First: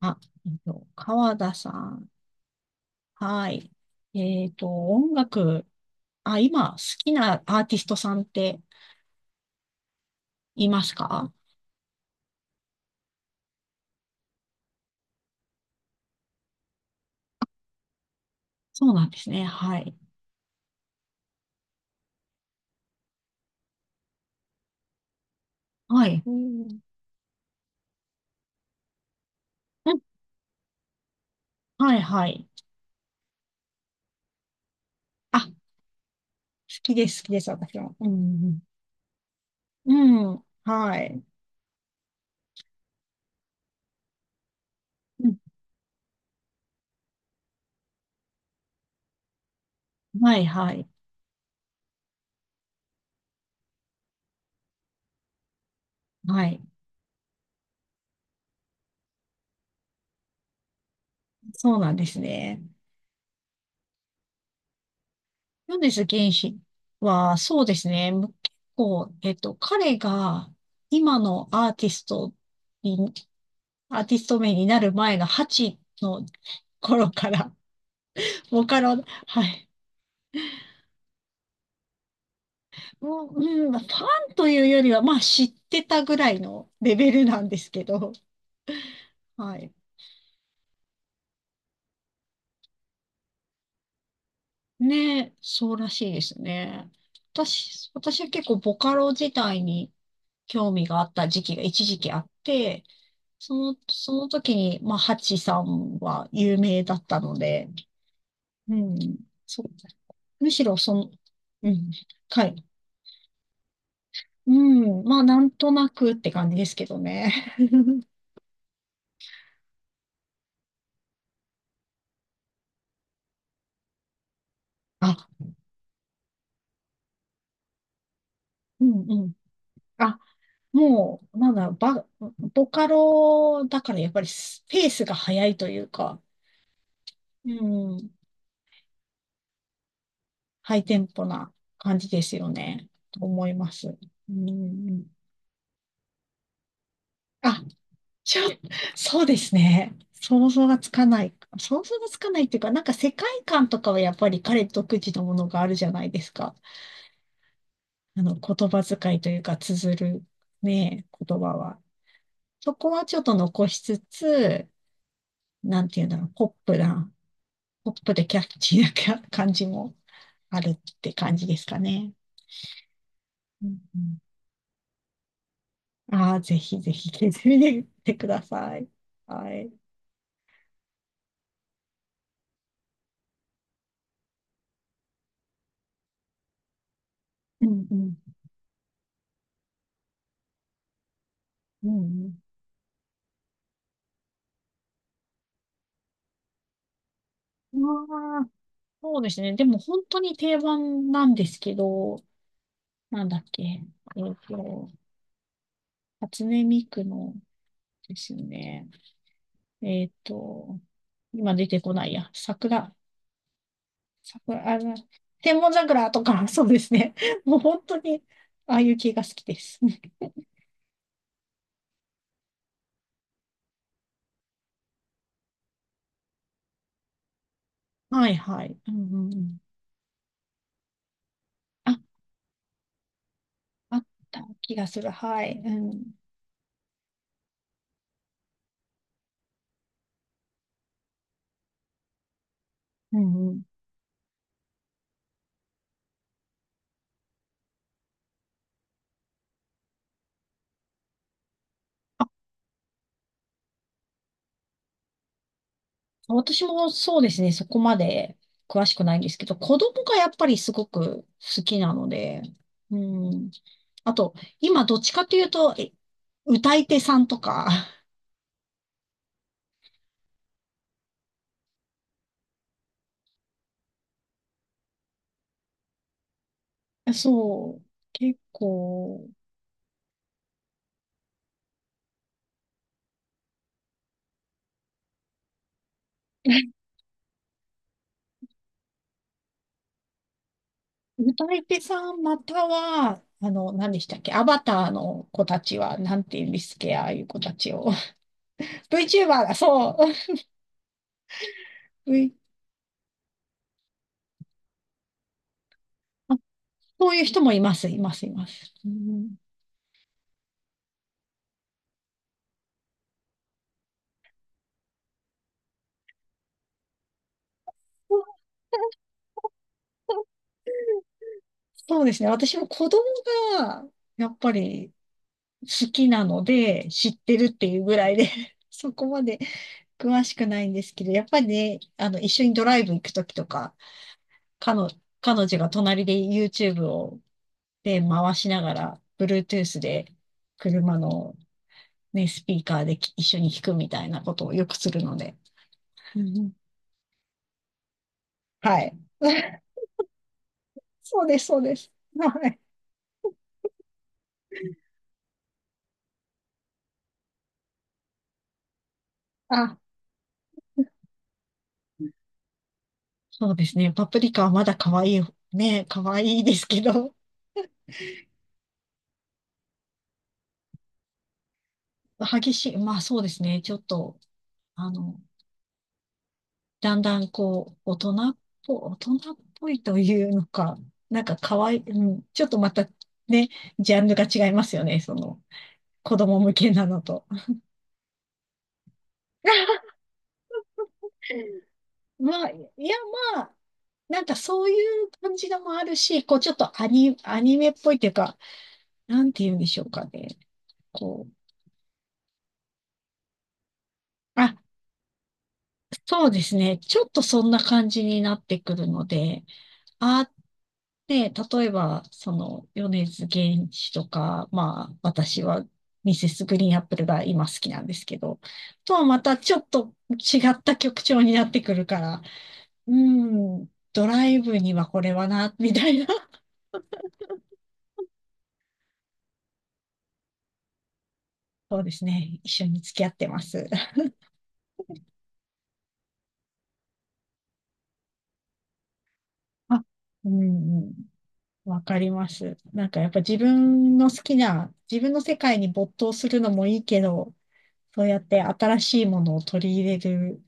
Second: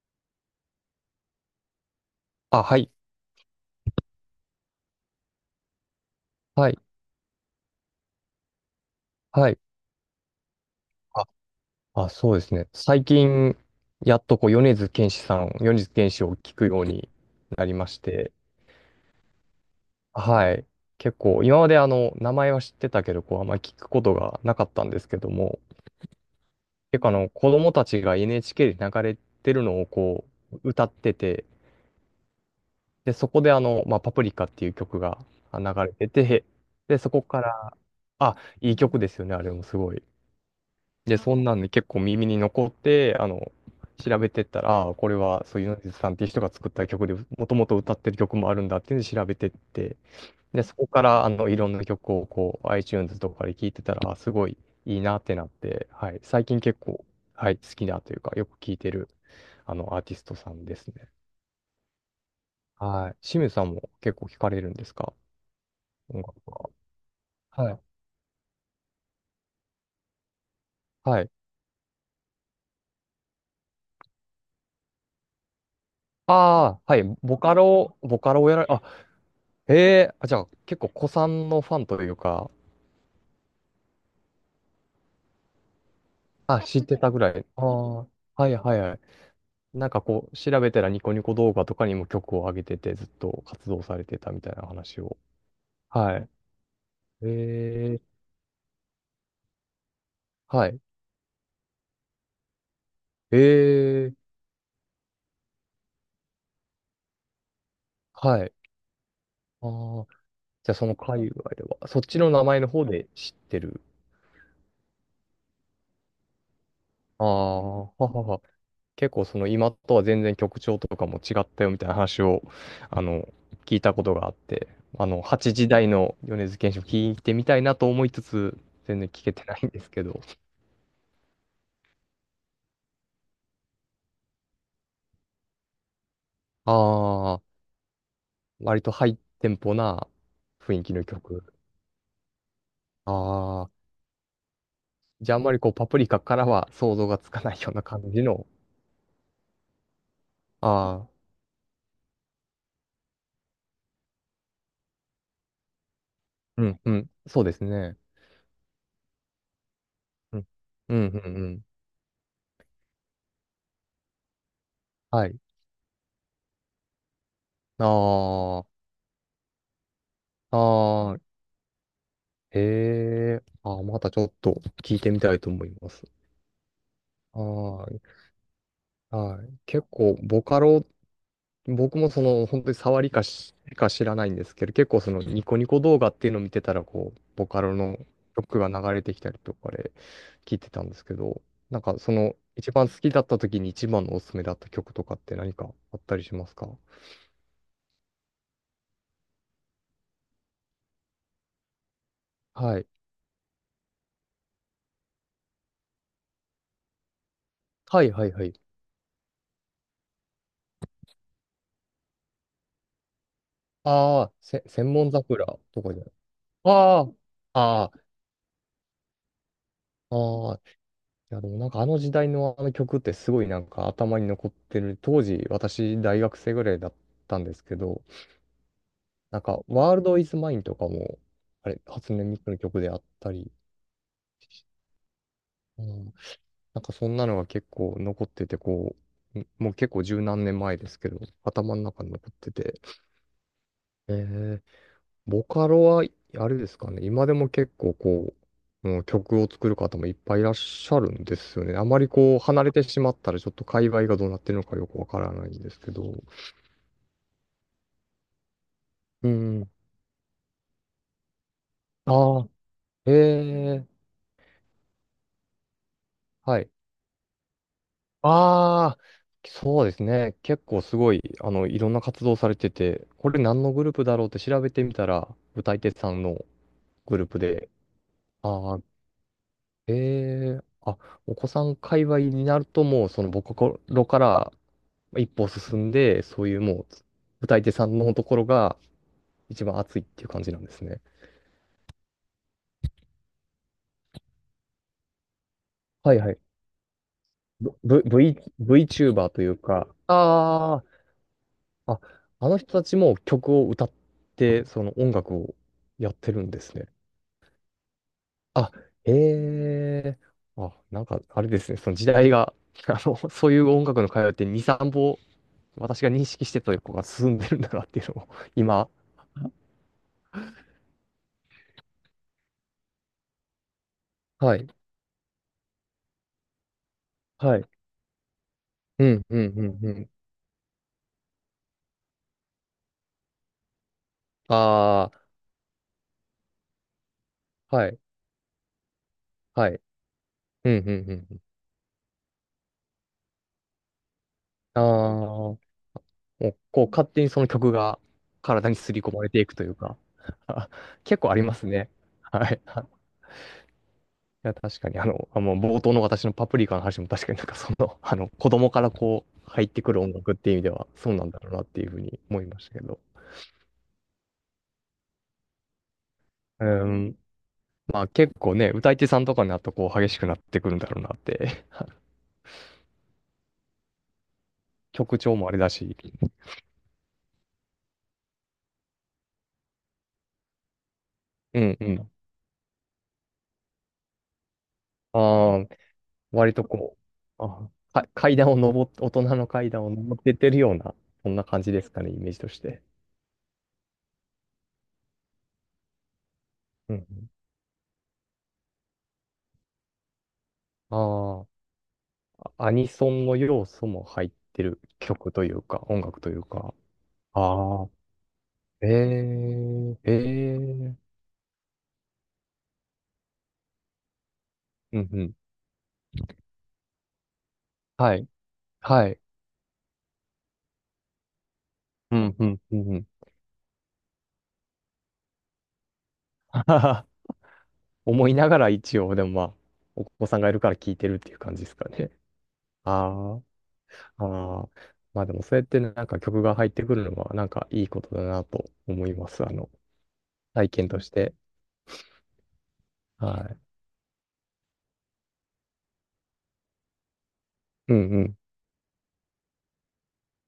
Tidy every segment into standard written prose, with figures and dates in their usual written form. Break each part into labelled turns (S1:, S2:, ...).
S1: あ、川田さん。
S2: あ、はい、
S1: はい。音楽、あ、
S2: は
S1: 今、好
S2: い、
S1: きなアーティストさんって
S2: はい。
S1: います
S2: あ、
S1: か？
S2: あ、そうですね。最近、やっとこう、米津玄師を聞くようになりまして、
S1: そうなんですね。はい。
S2: はい。結構、今まであの、名前は知ってたけど、こう、あんまり聞くことがなかったんですけども、
S1: はい。うん。
S2: 結構あの、子供たちが NHK で流れてるのを
S1: うん。
S2: こう、歌ってて、
S1: はい、はい。
S2: で、そこであの、まあ、パプリカっていう曲が
S1: あ、好
S2: 流れてて、
S1: き
S2: で、
S1: で
S2: そ
S1: す、
S2: こ
S1: 好きで
S2: か
S1: す、
S2: ら、
S1: 私は。う
S2: あ、
S1: ん、
S2: いい曲ですよね、あれもす
S1: う
S2: ごい。
S1: ん。うん、は
S2: で、
S1: い。
S2: そんなんで結構耳に残って、あの、調べてったら、ああ、これ
S1: うん、
S2: はそういう米津さんっていう人が作った曲で、もともと歌ってる曲もあるんだっていうので調べてって、
S1: はい、
S2: で、
S1: は
S2: そこ
S1: い。
S2: から、あの、いろんな曲をこう、iTunes とかで聴いてたら、あすごいいいなってなって、はい、
S1: は
S2: 最近
S1: い。
S2: 結構、はい、好きだというか、よく聴いてる、あの、アーティストさんですね。
S1: そうなんですね。
S2: はい。清水さんも結構聴かれるんですか、
S1: 米津
S2: 音
S1: 玄
S2: 楽。
S1: 師は、そう
S2: は
S1: で
S2: い。
S1: すね。結構、彼が今
S2: はい。
S1: のにアーティスト名になる前の8の
S2: ああ、はい。
S1: 頃か
S2: ボ
S1: ら、
S2: カロ、ボカロ をやら
S1: ボ
S2: れ、
S1: カ
S2: あ、
S1: ロ、はい。
S2: へえ、あ、じゃあ結構古参のファンというか、
S1: もう、うん、ファンというよりは、まあ知ってたぐらい
S2: あ、
S1: の
S2: 知っ
S1: レ
S2: て
S1: ベ
S2: たぐ
S1: ル
S2: ら
S1: な
S2: い。
S1: んで
S2: あ
S1: すけ
S2: あ、
S1: ど、
S2: はいはいはい。
S1: はい。
S2: なんかこう、調べたらニコニコ動画とかにも曲を上げてて、ずっと活動されてたみたいな話を。
S1: ねえ、そうらしい
S2: は
S1: で
S2: い。
S1: すね。私、
S2: ええ、
S1: 私は結構ボカロ自体に
S2: は
S1: 興
S2: い。
S1: 味があった時期が一時期あって、
S2: え
S1: その、そ
S2: え、
S1: の時に、まあ、ハチさんは有名だったので、
S2: はい。
S1: うん、そ
S2: あ
S1: う。
S2: あ、
S1: むし
S2: じゃあ
S1: ろ
S2: そ
S1: そ
S2: の
S1: の、
S2: 界隈で
S1: う
S2: は、
S1: ん、
S2: そっちの名
S1: は
S2: 前
S1: い。
S2: の方で知ってる。
S1: うん。まあ、なんとなくって感じですけど
S2: あ
S1: ね。
S2: あ、は はは。結構その今とは全然曲調とかも違ったよみたいな話を、あの、聞いたことがあって、あ
S1: あ、
S2: の、八時台の米津玄師を聞いてみたいなと思いつつ、
S1: う
S2: 全然
S1: ん
S2: 聞
S1: う
S2: け
S1: ん。
S2: てないんですけ
S1: あ、
S2: ど。
S1: もう、なんだろう、ボカロだからやっぱりスペースが早いというか、
S2: ああ、
S1: うん、
S2: 割とハイテンポな雰
S1: ハ
S2: 囲
S1: イ
S2: 気
S1: テ
S2: の
S1: ンポ
S2: 曲。
S1: な感じですよね、と思い
S2: あ
S1: ま
S2: あ、
S1: す。うん、
S2: じゃああんまりこうパプリカからは想像がつかない
S1: あ、
S2: ような感じ
S1: ちょ、
S2: の。
S1: そうですね。想像がつか
S2: ああ、
S1: ない。想像がつかないっていうか、なんか世界観とかはやっぱり彼独自のものがあるじゃないですか。
S2: うんうん、そうですね。
S1: あの、言葉遣いというか、綴る
S2: うん、うん、
S1: ね、
S2: うん、
S1: 言葉
S2: うん。
S1: は。そこはちょっと残しつつ、
S2: はい。
S1: なんていうんだろう、ポップな、ポップでキャッ
S2: あ
S1: チーな感じも
S2: あ、
S1: あるっ
S2: あ
S1: て
S2: あ、
S1: 感じですかね。
S2: へえ、
S1: うん
S2: ああ、ま
S1: う
S2: たちょっと聞いてみたいと思います。
S1: ん、ああ、ぜひぜひ聞いてみ
S2: ああ、
S1: てください。
S2: は
S1: は
S2: い。
S1: い。
S2: 結構ボカロ僕もその本当に触りかしか知らないんですけど、結構そのニコニコ動画っていうのを見てたら、こう、ボカ
S1: う
S2: ロ
S1: んう
S2: の
S1: ん。
S2: 曲が流れてきたりとかで聞いてたんですけど、なん
S1: う
S2: かその
S1: ん
S2: 一番好きだった時に一番のおすすめだった曲とかって何かあったりしますか？
S1: うん。ああ、そうですね。でも本当に定番なんですけど、
S2: はい。
S1: なんだっけ。っと、初音ミクの
S2: はい
S1: で
S2: はい
S1: す
S2: はい。
S1: ね。えっと、今出てこないや。桜、
S2: ああ、せ、
S1: 桜、あ
S2: 千
S1: の、
S2: 本桜
S1: 天文
S2: とかじゃな
S1: 桜
S2: い。
S1: とか、そうです
S2: あ
S1: ね。もう本
S2: あ、あ
S1: 当に、ああいう系が好きです。
S2: あ、ああ。いやでもなんかあの時代のあの曲ってすごいなんか頭に残ってる。当時私大学生ぐらいだったんですけど、
S1: はいはい。うんうんう
S2: なん
S1: ん。
S2: か、ワールドイズマインとかも、あれ、
S1: あ、
S2: 初音ミクの曲であったり、
S1: あった気がする。はい。う
S2: うん、
S1: ん。
S2: なんかそんなのが結構残ってて、こう、んもう結構十何年前ですけど、頭の中に残ってて、
S1: うんうん。
S2: えー、ボカロは、あれですかね、今でも結構こう、うん、曲を作る方もいっぱいいらっしゃるんですよね。あまり
S1: あ、
S2: こう、離れてしまったら、ちょっと界隈がどうなってるのかよくわからないんですけど。
S1: 私もそうですね。そこまで詳しくないんで
S2: う
S1: すけど、
S2: ん。
S1: 子供がやっぱりすごく好きなの
S2: あ
S1: で、
S2: あ、
S1: う
S2: え
S1: ん。
S2: え、
S1: あと、今どっちかというと、
S2: はい。
S1: 歌い手さんとか、
S2: ああ、そうですね。結構すごい、あの、いろんな活動されてて、これ何のグループだろうって調べてみたら、歌い手さんの グループで、
S1: そう、結
S2: ああ、
S1: 構、
S2: ええあ、お子さん界隈になるともう、その、僕頃から一歩進んで、そういう もう、歌い手さんのところが一番熱いっていう感じなんですね。
S1: 歌い手さんまたは、あの、何でしたっけ、アバターの子たちは、
S2: は
S1: な
S2: い
S1: ん
S2: は
S1: て
S2: い。
S1: 言うんですっけ、ああいう子たちを。
S2: V、V、
S1: VTuber
S2: VTuber とい
S1: だ、
S2: うか、
S1: そう。
S2: ああ、あ、
S1: V
S2: あの人たちも曲を歌って、その音楽をやって
S1: あ、
S2: るんですね。
S1: そういう人もいます、います、いま
S2: あ、
S1: す。うん、
S2: ええあ、なんか、あれですね、その時代が、あの、そういう音楽の会話って2、3歩、私が認識してたとこが進んでるんだなっていうのを、今。
S1: そうですね。私も子供が、やっぱ
S2: はい。
S1: り好きなので、知ってるっ
S2: はい。
S1: ていうぐらいで、 そ
S2: う
S1: こ
S2: ん、
S1: ま
S2: う
S1: で
S2: ん、うん、うん。
S1: 詳しくないんですけど、やっぱりね、あの、一緒にドライブ行くときとか、彼女、
S2: あ
S1: 彼女が隣で YouTube を
S2: あ、はい、
S1: 回しながら、
S2: は
S1: Bluetooth
S2: い。
S1: で
S2: うん、うん、う
S1: 車
S2: ん。う
S1: の
S2: ん
S1: ね、スピーカーで一緒に弾くみたいなことをよく
S2: ああ、
S1: するので。
S2: も
S1: うん、
S2: う、こう、勝手にその曲が体に
S1: は
S2: 刷
S1: い。
S2: り込まれていく というか、結
S1: そう
S2: 構あ
S1: で
S2: り
S1: す、
S2: ま
S1: そう
S2: す
S1: で
S2: ね。
S1: す。は
S2: は
S1: い。
S2: い。いや、確かに、あの、あ、もう冒頭の私のパプリカの話も確かになんかその、あの、子供からこう、入っ
S1: あ、
S2: てくる音楽っていう意味では、そうなんだろうなっていうふうに思いましたけど。
S1: そうですね。パプリカはまだ可愛い、ね、可愛いです
S2: う
S1: け
S2: ー
S1: ど、
S2: ん。まあ結構ね、歌い手さんとかになるとこう激しくなってくるんだろうなって。
S1: 激しい。まあそうですね。ちょっと、あ
S2: 曲
S1: の、
S2: 調もあれだし。
S1: だんだんこう、大人っぽいというのか、なんか
S2: う
S1: 可
S2: ん
S1: 愛い、
S2: う
S1: う
S2: ん。
S1: ん、ちょっとまたね、ジャンルが違いますよね。その、
S2: ああ、
S1: 子供
S2: 割
S1: 向
S2: と
S1: けな
S2: こ
S1: のと。
S2: う、あ、か階段を登って、大人の階段を登ってってるような、そんな感じですかね、イメージ
S1: ま
S2: と
S1: あ、い
S2: して。
S1: や、まあ、なんかそういう感じのもあるし、こう、ちょっと
S2: うん
S1: アニメっぽいっていうか、なんて言うんでしょうかね。
S2: う
S1: こう、
S2: ん。ああ、アニソンの要素も入っ
S1: あ、
S2: てる曲というか、音楽
S1: そう
S2: とい
S1: で
S2: う
S1: す
S2: か。
S1: ね。ちょっとそんな
S2: あ
S1: 感
S2: あ。
S1: じになってくる
S2: え
S1: ので、
S2: え、え
S1: あ、
S2: え、うん
S1: ね、例えば、その、米津玄師とか、まあ、
S2: うん。
S1: 私は、ミセスグリーンアップルが今好きなんです
S2: は
S1: け
S2: い、
S1: ど、とは
S2: は
S1: ま
S2: い。
S1: たちょっと違った曲調になってくるか
S2: う
S1: ら、
S2: んうん、うん
S1: う
S2: うん。
S1: ん、ドライブにはこれはな、みたいな。
S2: ははは思いながら一応、でもまあ、お子さんがいるから聞いてるっていう感じです
S1: そう
S2: か
S1: です
S2: ね。
S1: ね。一緒に付き合って
S2: あ
S1: ます。
S2: あ、ああ。まあでもそうやってねなんか曲が入ってくるのはなんかいいことだなと思います。あの、
S1: あ、う
S2: 体
S1: んう
S2: 験
S1: ん。
S2: として。
S1: わかります。なんかやっぱ自
S2: はい。
S1: 分の好きな、自分の世界に没頭するのもいいけど、
S2: うんう
S1: そうやっ
S2: ん。
S1: て新しいものを取り入れる、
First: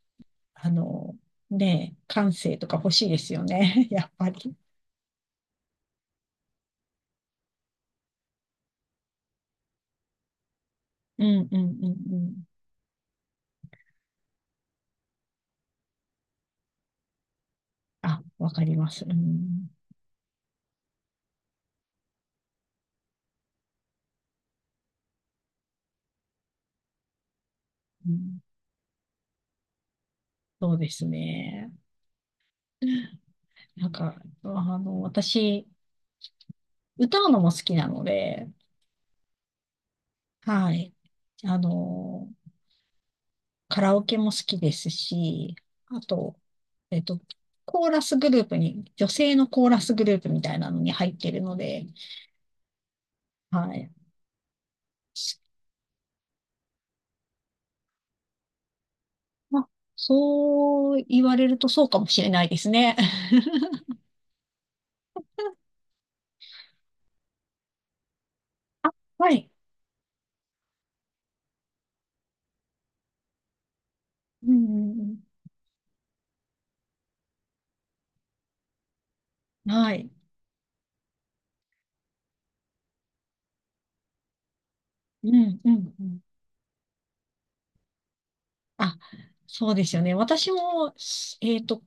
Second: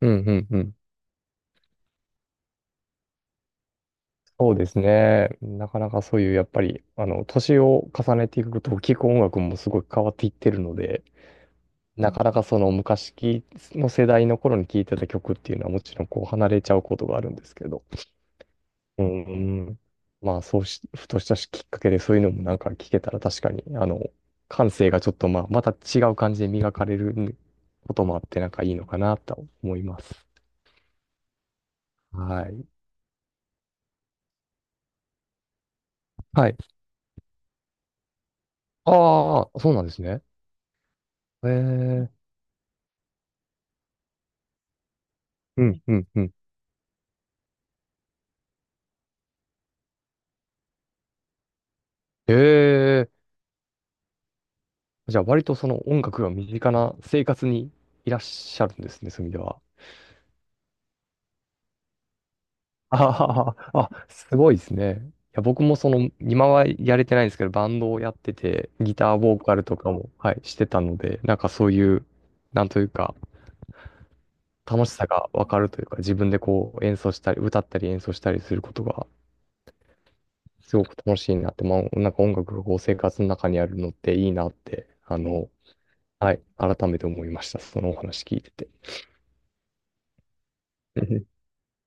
S2: うんうんう
S1: あ
S2: ん。
S1: の、ねえ、感性とか欲しいですよね。やっぱ
S2: そ
S1: り。
S2: うですね。なかなかそういう、やっぱり、あの、年を重ねていくと、聞く音楽もすごい変わっていってるので、
S1: うんうんうん
S2: な
S1: う
S2: かなか
S1: ん。
S2: その昔きの世代の頃に聴いてた曲っていうのはもちろんこう離れちゃうことがあるんですけど。
S1: あ、わかりま
S2: う
S1: す。うん、
S2: ん。まあそうし、ふとしたきっかけでそういうのもなんか聞けたら確かに、あの、感性がちょっとまあまた違う感じで磨かれること
S1: う
S2: もあっ
S1: ん。
S2: てなんかいいのかなと思います。
S1: そうですね。
S2: はい。
S1: なんか、あの、私、
S2: はい。
S1: 歌うのも好きなので、
S2: ああ、そうなんですね。
S1: はい。あ
S2: え
S1: の、
S2: え
S1: カラオケも好きですし、
S2: うん、う
S1: あ
S2: ん、うん。
S1: と、えっと、コーラスグループに、女性のコーラスグループみたいなのに入っているので、
S2: ええ
S1: はい。
S2: じゃあ割とその音楽が身近な生活にいらっしゃるんですね、そういう意味で
S1: ま
S2: は。
S1: あ、そう言われるとそうかもしれないですね。
S2: ああ、あ、すごいですね。いや、僕もその、今はやれてないんですけど、バンドをやってて、
S1: あ、
S2: ギター
S1: は
S2: ボー
S1: い。
S2: カルとかも、はい、してたので、なんかそういう、なんというか、
S1: う
S2: 楽
S1: ん
S2: し
S1: う
S2: さ
S1: ん
S2: がわかるというか、自分でこう演奏したり、歌ったり演奏したりすることが、
S1: うん。はい。
S2: すごく楽しいなって、まあ、なんか音楽がこう生活の中にあるのっていいなって、あ
S1: う
S2: の、
S1: んうんうん。
S2: はい、改めて思いました。そのお話聞いてて。
S1: あ、そうですよね。私も、
S2: う
S1: す
S2: ん
S1: えっと、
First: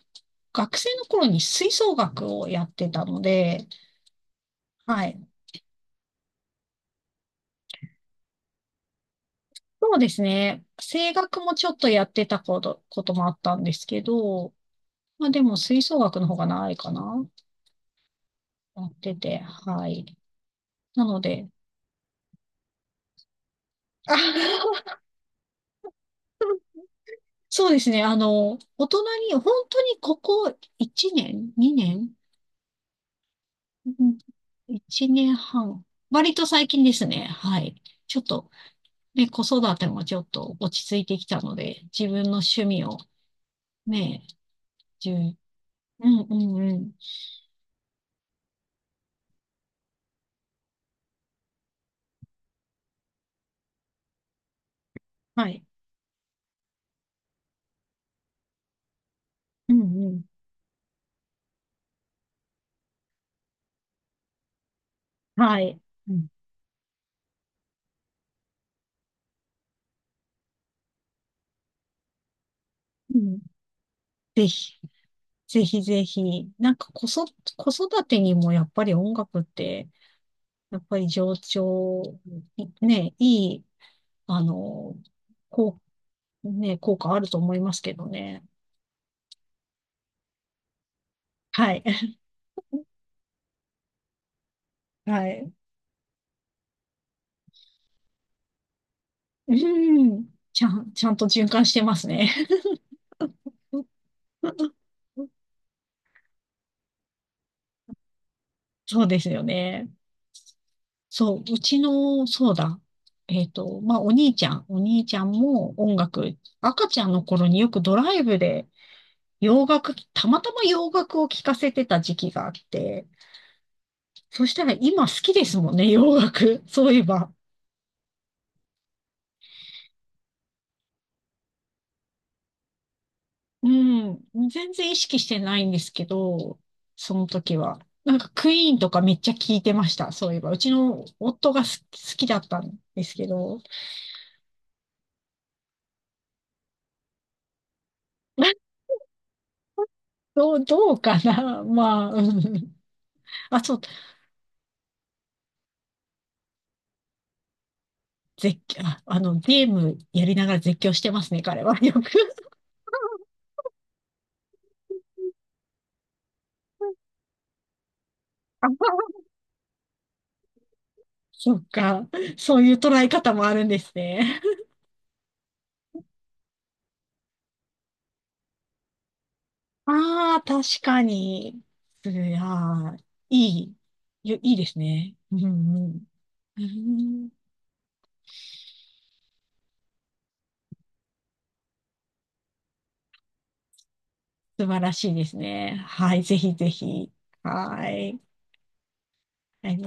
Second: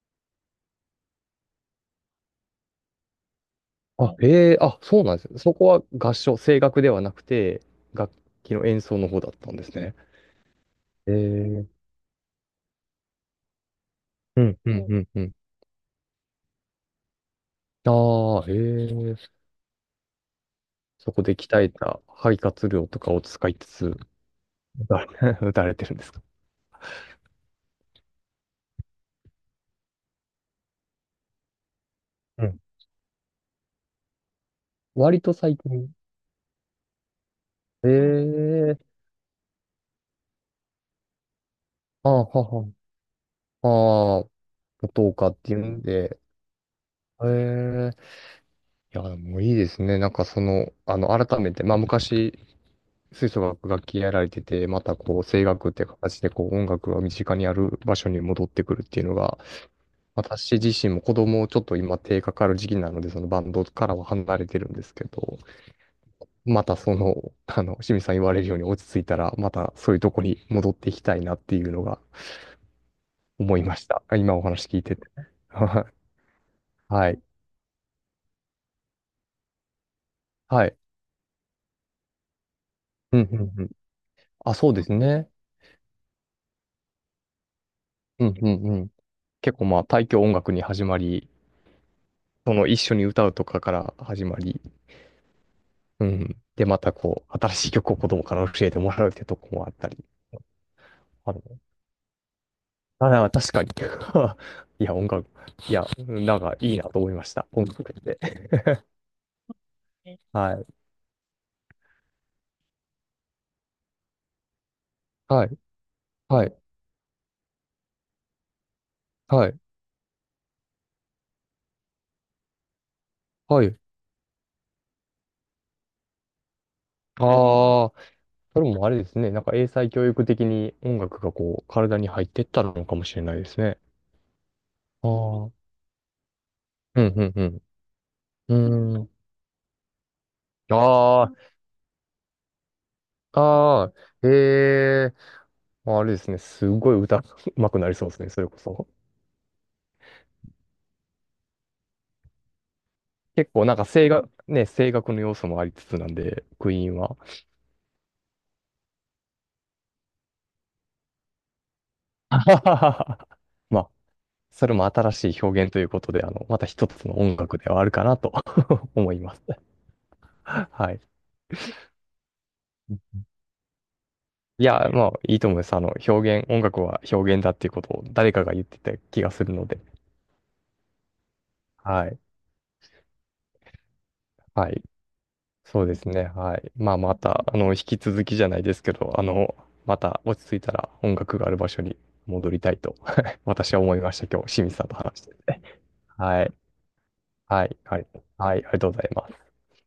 S1: 学生の頃に吹奏楽をやってたので、
S2: あ、ええあ、そう
S1: は
S2: なんで
S1: い。
S2: すね。そこは合唱、声楽ではなくて、楽器の演奏の方だったんです
S1: そ
S2: ね。
S1: うですね。声楽もち
S2: え
S1: ょっ
S2: え
S1: とやってたこともあったんですけ
S2: う
S1: ど、
S2: ん、うん、うんうん、う
S1: まあ
S2: ん。
S1: でも吹奏楽の方が長いかな。
S2: ああ、ええ
S1: やって
S2: ー
S1: て、はい。な
S2: そ
S1: の
S2: こで
S1: で、
S2: 鍛えた肺活量とかを使いつつ、打
S1: あ。
S2: たれ 打たれてるんですか？
S1: そうですね。あの、大人に、本当にここ1年？ 2 年、
S2: うん
S1: うん、1
S2: 割と
S1: 年
S2: 最
S1: 半。
S2: 近。
S1: 割と最近ですね。はい。
S2: え
S1: ちょっと、
S2: えー
S1: ね、子育てもちょっと落ち着いてきたので、自
S2: あ
S1: 分
S2: あ、
S1: の
S2: は
S1: 趣
S2: は、
S1: 味を、
S2: あ
S1: ね、
S2: あ、元
S1: じゅ
S2: 岡っ
S1: う、
S2: ていうん
S1: う
S2: で、
S1: んうんうん。
S2: ええいや、もういいですね。なんかその、あの、改めて、まあ昔、吹奏楽楽器やられてて、またこう、声
S1: はい。
S2: 楽って形でこう、音楽が身近にある場所に戻ってくるっていうのが、
S1: うんうん。
S2: 私自身も子供をちょっと今手かかる時期なので、そのバンドからは離れてるんですけど、
S1: はい。うん
S2: またその、あの、清水さん言われるように落ち着いたら、またそういうとこに戻っていきたいなっていうのが
S1: うん。
S2: 思いました。今お
S1: ぜ
S2: 話聞
S1: ひ、
S2: いてて。
S1: ぜひ ぜひ。なんか
S2: はい。
S1: 子育てにもやっぱり音楽って、
S2: はい。
S1: やっぱり情緒、
S2: うんうん
S1: い
S2: う
S1: い、
S2: ん。
S1: あ
S2: あ、そうです
S1: の、
S2: ね。
S1: こう、ね、効果あると思いますけど
S2: うん
S1: ね。
S2: うんうん。結構まあ、大教音楽に始まり、
S1: はい。
S2: その一緒に歌うとかから始まり、
S1: はい。
S2: うん。で、またこう、新しい曲を子供から教えてもらうってと
S1: う
S2: こもあったり。
S1: ん。ちゃんと循環してますね。
S2: あ、なんか確かに。い や、音楽、いや、なんかいいなと思いました。音楽って。
S1: そうですよね。
S2: はい。
S1: そう、うちの、そうだ。まあ、お兄ちゃん
S2: はい。
S1: も音楽、
S2: はい。
S1: 赤ちゃんの頃によくドライブで
S2: はい。
S1: たまたま洋楽を聴かせてた時期があって、
S2: はい。
S1: そしたら今好きですもんね、洋楽。そういえば。
S2: ああ、それもあれですね。なんか英才教育的に音楽がこう、体に入ってったのかもしれないです
S1: う
S2: ね。
S1: ん。全然意
S2: ああ。
S1: 識して
S2: うん、
S1: ないんですけど、
S2: う
S1: その
S2: ん、
S1: 時
S2: う
S1: は。なんかク
S2: ん。
S1: イーンと
S2: うー
S1: か
S2: ん。
S1: めっちゃ聴いてました、そういえば。うちの
S2: あ
S1: 夫が好きだったんですけ
S2: あ、
S1: ど。
S2: ああ、ええ、あれですね。すごい歌 うまくなりそうですね。それこ そ。
S1: どうかな。 まあ、うん。
S2: 結
S1: あ、
S2: 構な
S1: そ
S2: ん
S1: う、
S2: か声楽、ね、声楽の要素もありつつなんで、クイーンは。
S1: 絶叫、あ、あの、ゲームやりながら絶叫してますね、彼は。よく。
S2: まあそれも新しい表現ということで、あの、また一つの音楽ではあるかなと
S1: あ、
S2: 思います。はい。
S1: そっか。そういう捉え方もあるんですね。
S2: いや、まあ、いいと思います。あの、表現、音楽は表現だっていうことを誰かが言ってた気がするので。
S1: ああ、確かに。
S2: は
S1: す
S2: い。
S1: いー、いい。いいで
S2: は
S1: す
S2: い。
S1: ね。うん
S2: そう
S1: う
S2: で
S1: ん。
S2: すね。は
S1: う
S2: い。まあ、ま
S1: ん、
S2: た、あの、引き続きじゃないですけど、あの、また落ち着いたら音楽がある場所に戻りたいと 私は思いました。今日、
S1: 素
S2: 清水
S1: 晴
S2: さん
S1: ら
S2: と
S1: しい
S2: 話し
S1: で
S2: て
S1: す
S2: て。
S1: ね。はい、ぜ
S2: はい。
S1: ひぜひ。
S2: はい。
S1: は
S2: はい。
S1: い。
S2: はい。ありがとうございます。
S1: はい。